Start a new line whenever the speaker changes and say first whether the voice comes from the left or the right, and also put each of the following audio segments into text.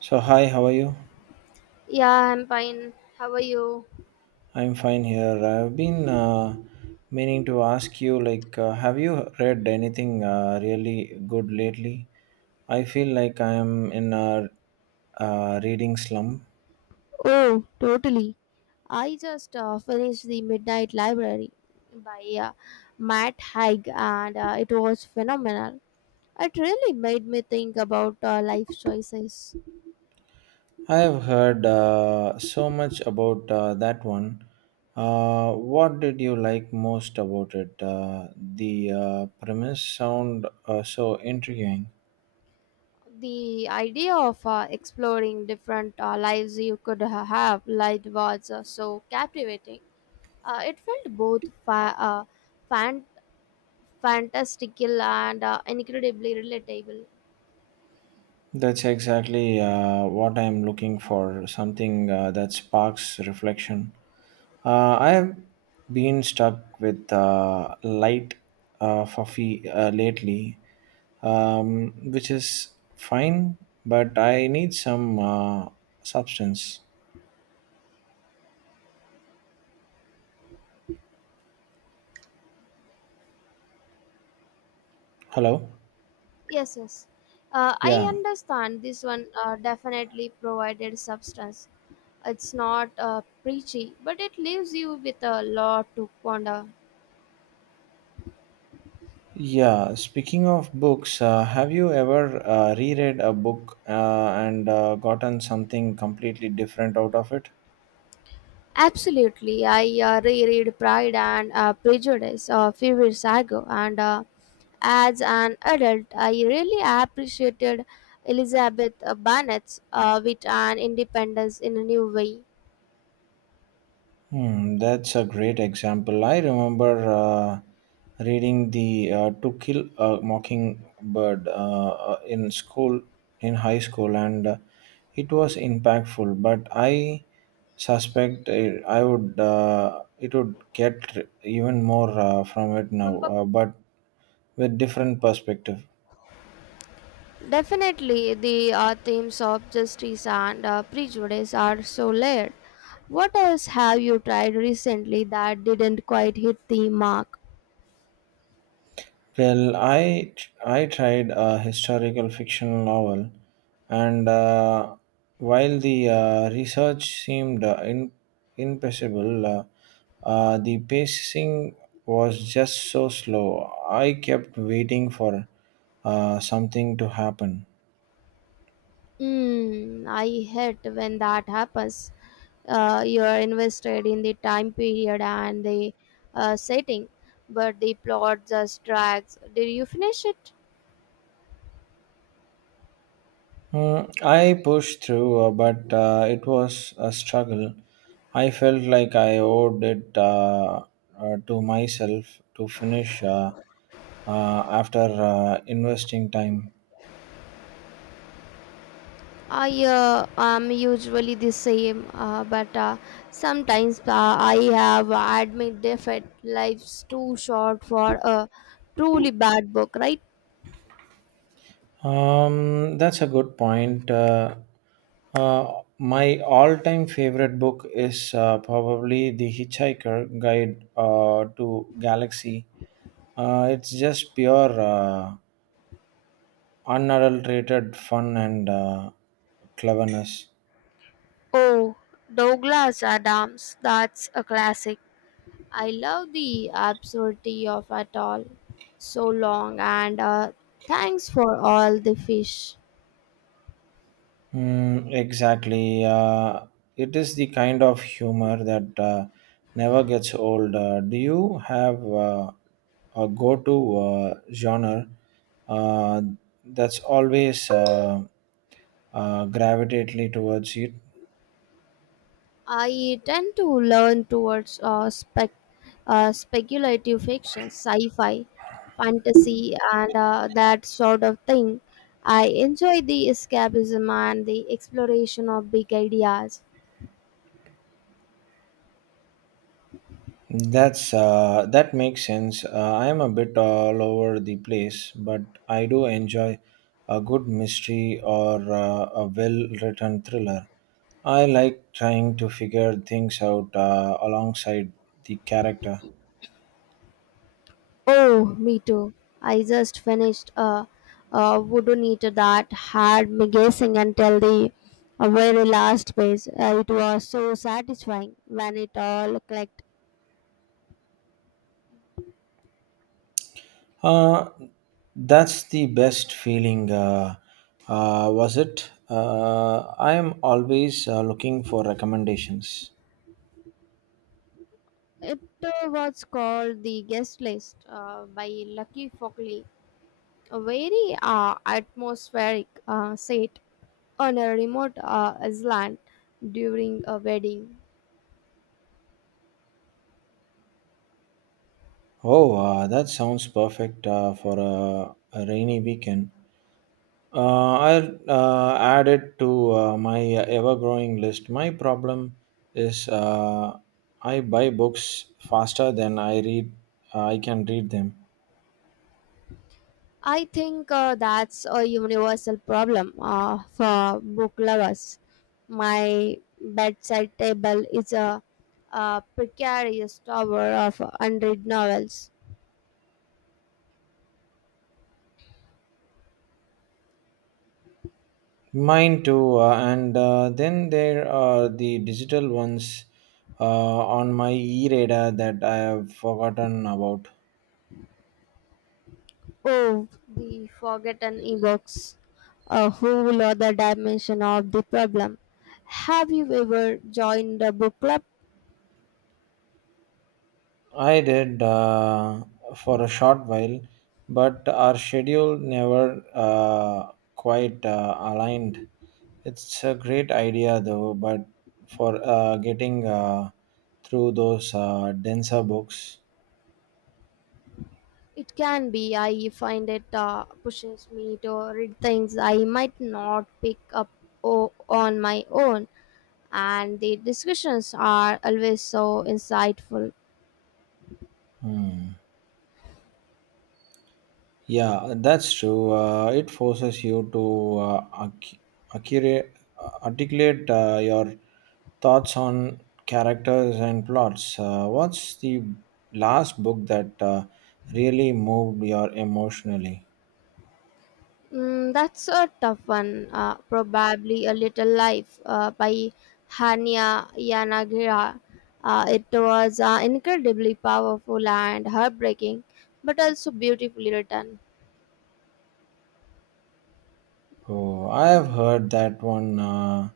right: So hi, how are you?
left: Yeah, I'm fine. How are you?
right: I'm fine here. I've been meaning to ask you, like, have you read anything really good lately? I feel like I am in a reading slump.
left: Oh, totally. I just finished The Midnight Library by Matt Haig and it was phenomenal. It really made me think about life choices.
right: I have heard so much about that one. What did you like most about it? The premise sound so intriguing.
left: The idea of exploring different lives you could have light was so captivating. It felt both fan- fantastical and incredibly relatable.
right: That's exactly what I'm looking for something that sparks reflection. I have been stuck with light fluffy lately, which is fine, but I need some substance. Hello?
left: Yes, yes. I
right: Yeah.
left: understand this one definitely provided substance. It's not preachy, but it leaves you with a lot to ponder.
right: Yeah. Speaking of books, have you ever reread a book and gotten something completely different out of it?
left: Absolutely. I reread Pride and Prejudice a few years ago, and as an adult, I really appreciated Elizabeth Bennet's wit and independence in a new way.
right: Hmm, that's a great example. I remember reading the To Kill a Mockingbird in school, in high school, and it was impactful. But I suspect it, I would it would get even more from it now, but with different perspective.
left: Definitely, the themes of justice and prejudice are so layered. What else have you tried recently that didn't quite hit the mark?
right: Well, I tried a historical fictional novel, and while the research seemed impossible, the pacing was just so slow. I kept waiting for something to happen.
left: Mm, I hate when that happens. You are invested in the time period and the setting, but the plot just drags. Did you finish it?
right: Mm, I pushed through, but it was a struggle. I felt like I owed it to myself to finish after investing time.
left: I am usually the same, but sometimes I have admit defeat. Life's too short for a truly bad book, right?
right: That's a good point. My all time favorite book is probably The Hitchhiker Guide to Galaxy. It's just pure. Unadulterated fun and cleverness.
left: Oh, Douglas Adams, that's a classic. I love the absurdity of it all. So long, and thanks for all the fish.
right: Mm, exactly. It is the kind of humor that never gets old. Do you have a go to genre uh, that's always gravitately towards it?
left: I tend to learn towards speculative fiction, sci-fi, fantasy, and that sort of thing. I enjoy the escapism and the exploration of big ideas.
right: That makes sense. I am a bit all over the place, but I do enjoy a good mystery or a well-written thriller. I like trying to figure things out alongside the character.
left: Oh, me too. I just finished a wooden eater that had me guessing until the very last page. It was so satisfying when it all clicked.
right: Uh, that's the best feeling. Was it? I am always looking for recommendations.
left: It was called The Guest List by Lucky Fockley. A very atmospheric set on a remote island during a wedding.
right: Oh, that sounds perfect for a rainy weekend. I'll add it to my ever growing list. My problem is I buy books faster than I read. I can read them.
left: I think that's a universal problem for book lovers. My bedside table is a precarious tower of unread novels.
right: Mine too. And then there are the digital ones uh, on my e reader that I have forgotten about.
left: Oh, the forgotten evokes a whole other dimension of the problem. Have you ever joined a book club?
right: I did for a short while, but our schedule never quite aligned. It's a great idea though, but for getting through those denser books.
left: It can be. I find it pushes me to read things I might not pick up on my own, and the discussions are always so insightful.
right: Hmm. Yeah, that's true. It forces you to accurate, articulate your thoughts on characters and plots. What's the last book that really moved you emotionally?
left: Mm, that's a tough one. Probably A Little Life by Hania Yanagira. It was incredibly powerful and heartbreaking, but also beautifully written.
right: Oh, I have heard that one uh,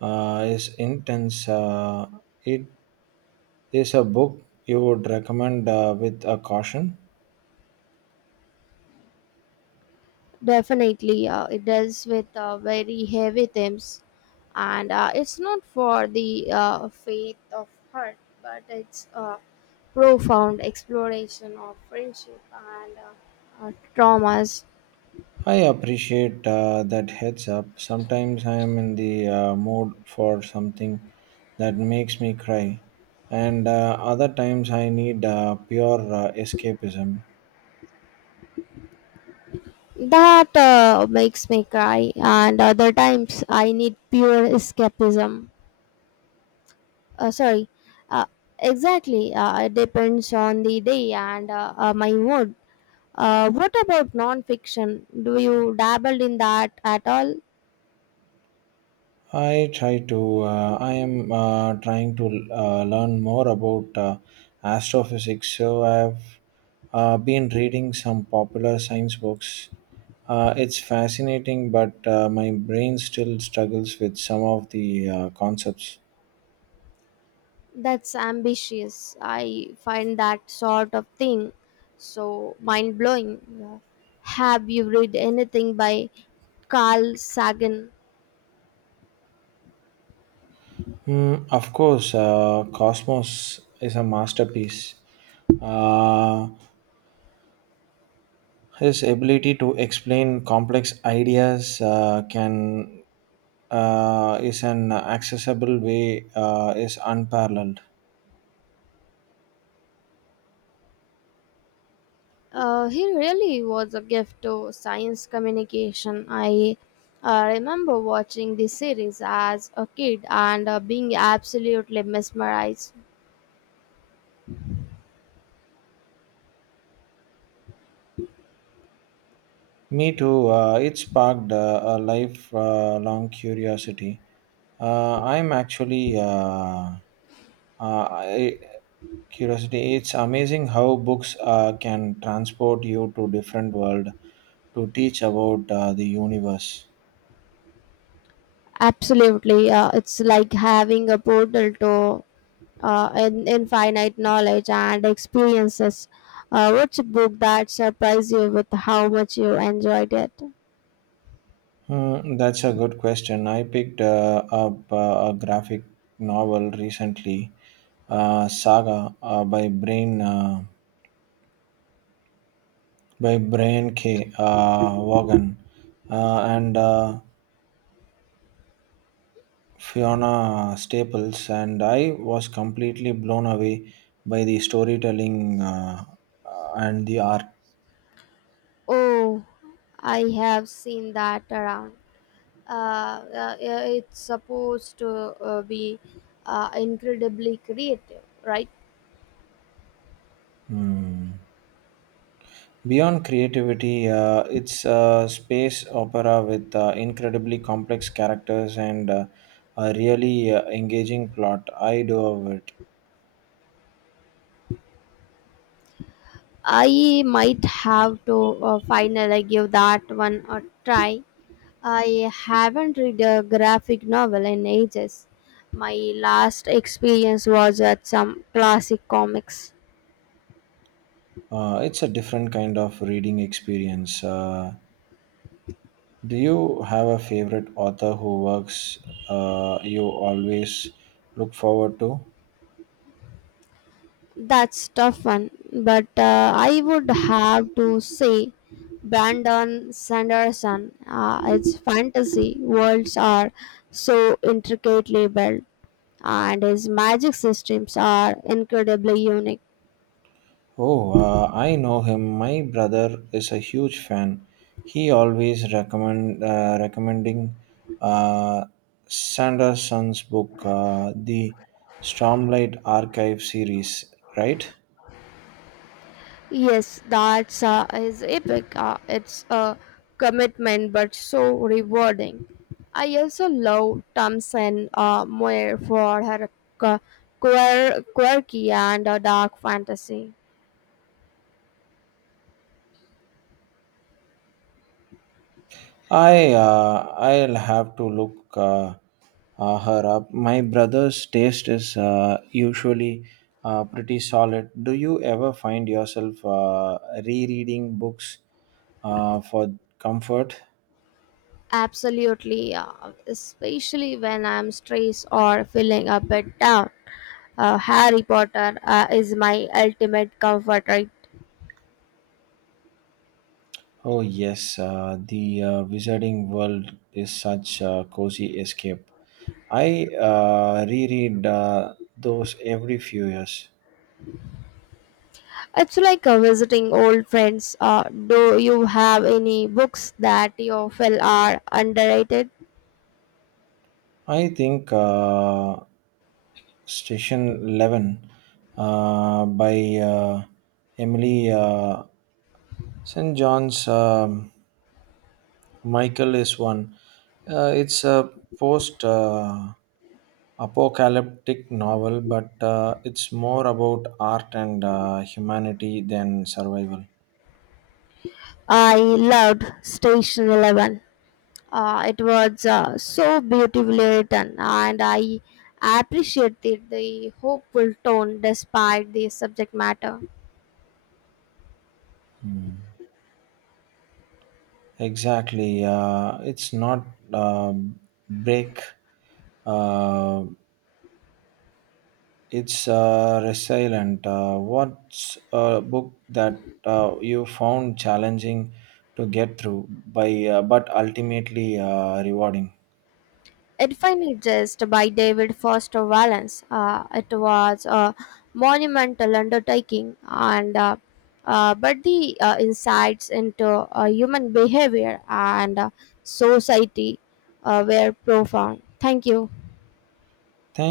right: uh, is intense. It is a book you would recommend with a caution.
left: Definitely, it deals with very heavy themes, and it's not for the faith of heart, but it's a profound exploration of friendship and traumas.
right: I appreciate that heads up. Sometimes I am in the mood for something that makes me cry, and other times I need pure escapism.
left: That makes me cry, and other times I need pure escapism. Uh, sorry, uh, exactly. It depends on the day and my mood. What about non-fiction? Do you dabble in that at all?
right: I try to. I am trying to learn more about astrophysics. So I've been reading some popular science books. It's fascinating, but my brain still struggles with some of the concepts.
left: That's ambitious. I find that sort of thing so mind-blowing. Yeah. Have you read anything by Carl Sagan?
right: Mm, of course, Cosmos is a masterpiece. Uh, His ability to explain complex ideas can is an accessible way is unparalleled.
left: He really was a gift to science communication. I remember watching this series as a kid and being absolutely mesmerized.
right: Me too. It sparked a lifelong curiosity. I'm actually uh, I, curiosity. It's amazing how books can transport you to different world to teach about the universe.
left: Absolutely, it's like having a portal to infinite knowledge and experiences. What's a book that surprised you with how much you enjoyed it?
right: Hmm, that's a good question. I picked up a graphic novel recently, Saga by Brian K. Vaughan and Fiona Staples, and I was completely blown away by the storytelling and the art.
left: Oh, I have seen that around. uh, yeah, it's supposed to be incredibly creative, right?
right: Hmm. Beyond creativity, it's a space opera with incredibly complex characters and a really engaging plot. I do love it.
left: I might have to finally give that one a try. I haven't read a graphic novel in ages. My last experience was at some classic comics.
right: It's a different kind of reading experience. Do you have a favorite author who works you always look forward to?
left: That's tough one, but I would have to say Brandon Sanderson. Its fantasy worlds are so intricately built, and his magic systems are incredibly unique.
right: Oh, I know him. My brother is a huge fan. He always recommending uh, Sanderson's book, the Stormlight Archive series. Right?
left: Yes, that's is epic. It's a commitment, but so rewarding. I also love Thompson Moore for her qu- quirky and dark fantasy.
right: I'll have to look her up. My brother's taste is usually pretty solid. Do you ever find yourself rereading books for comfort?
left: Absolutely, especially when I'm stressed or feeling a bit down. Harry Potter is my ultimate comfort, right?
right: Oh, yes, the Wizarding World is such a cozy escape. I reread those every few years.
left: It's like visiting old friends. Do you have any books that you feel are underrated?
right: I think Station 11 by Emily St. John's. Michael is one. It's a post apocalyptic novel, but it's more about art and humanity than survival.
left: I loved Station 11. It was so beautifully written, and I appreciated the hopeful tone despite the subject matter.
right: Hmm. Exactly. It's not uh, break. Uh, it's resilient. What's a book that you found challenging to get through, by but ultimately rewarding?
left: Edifying Jest by David Foster Wallace. It was a monumental undertaking, and but the insights into human behavior and society were profound. Thank you.
right: Thank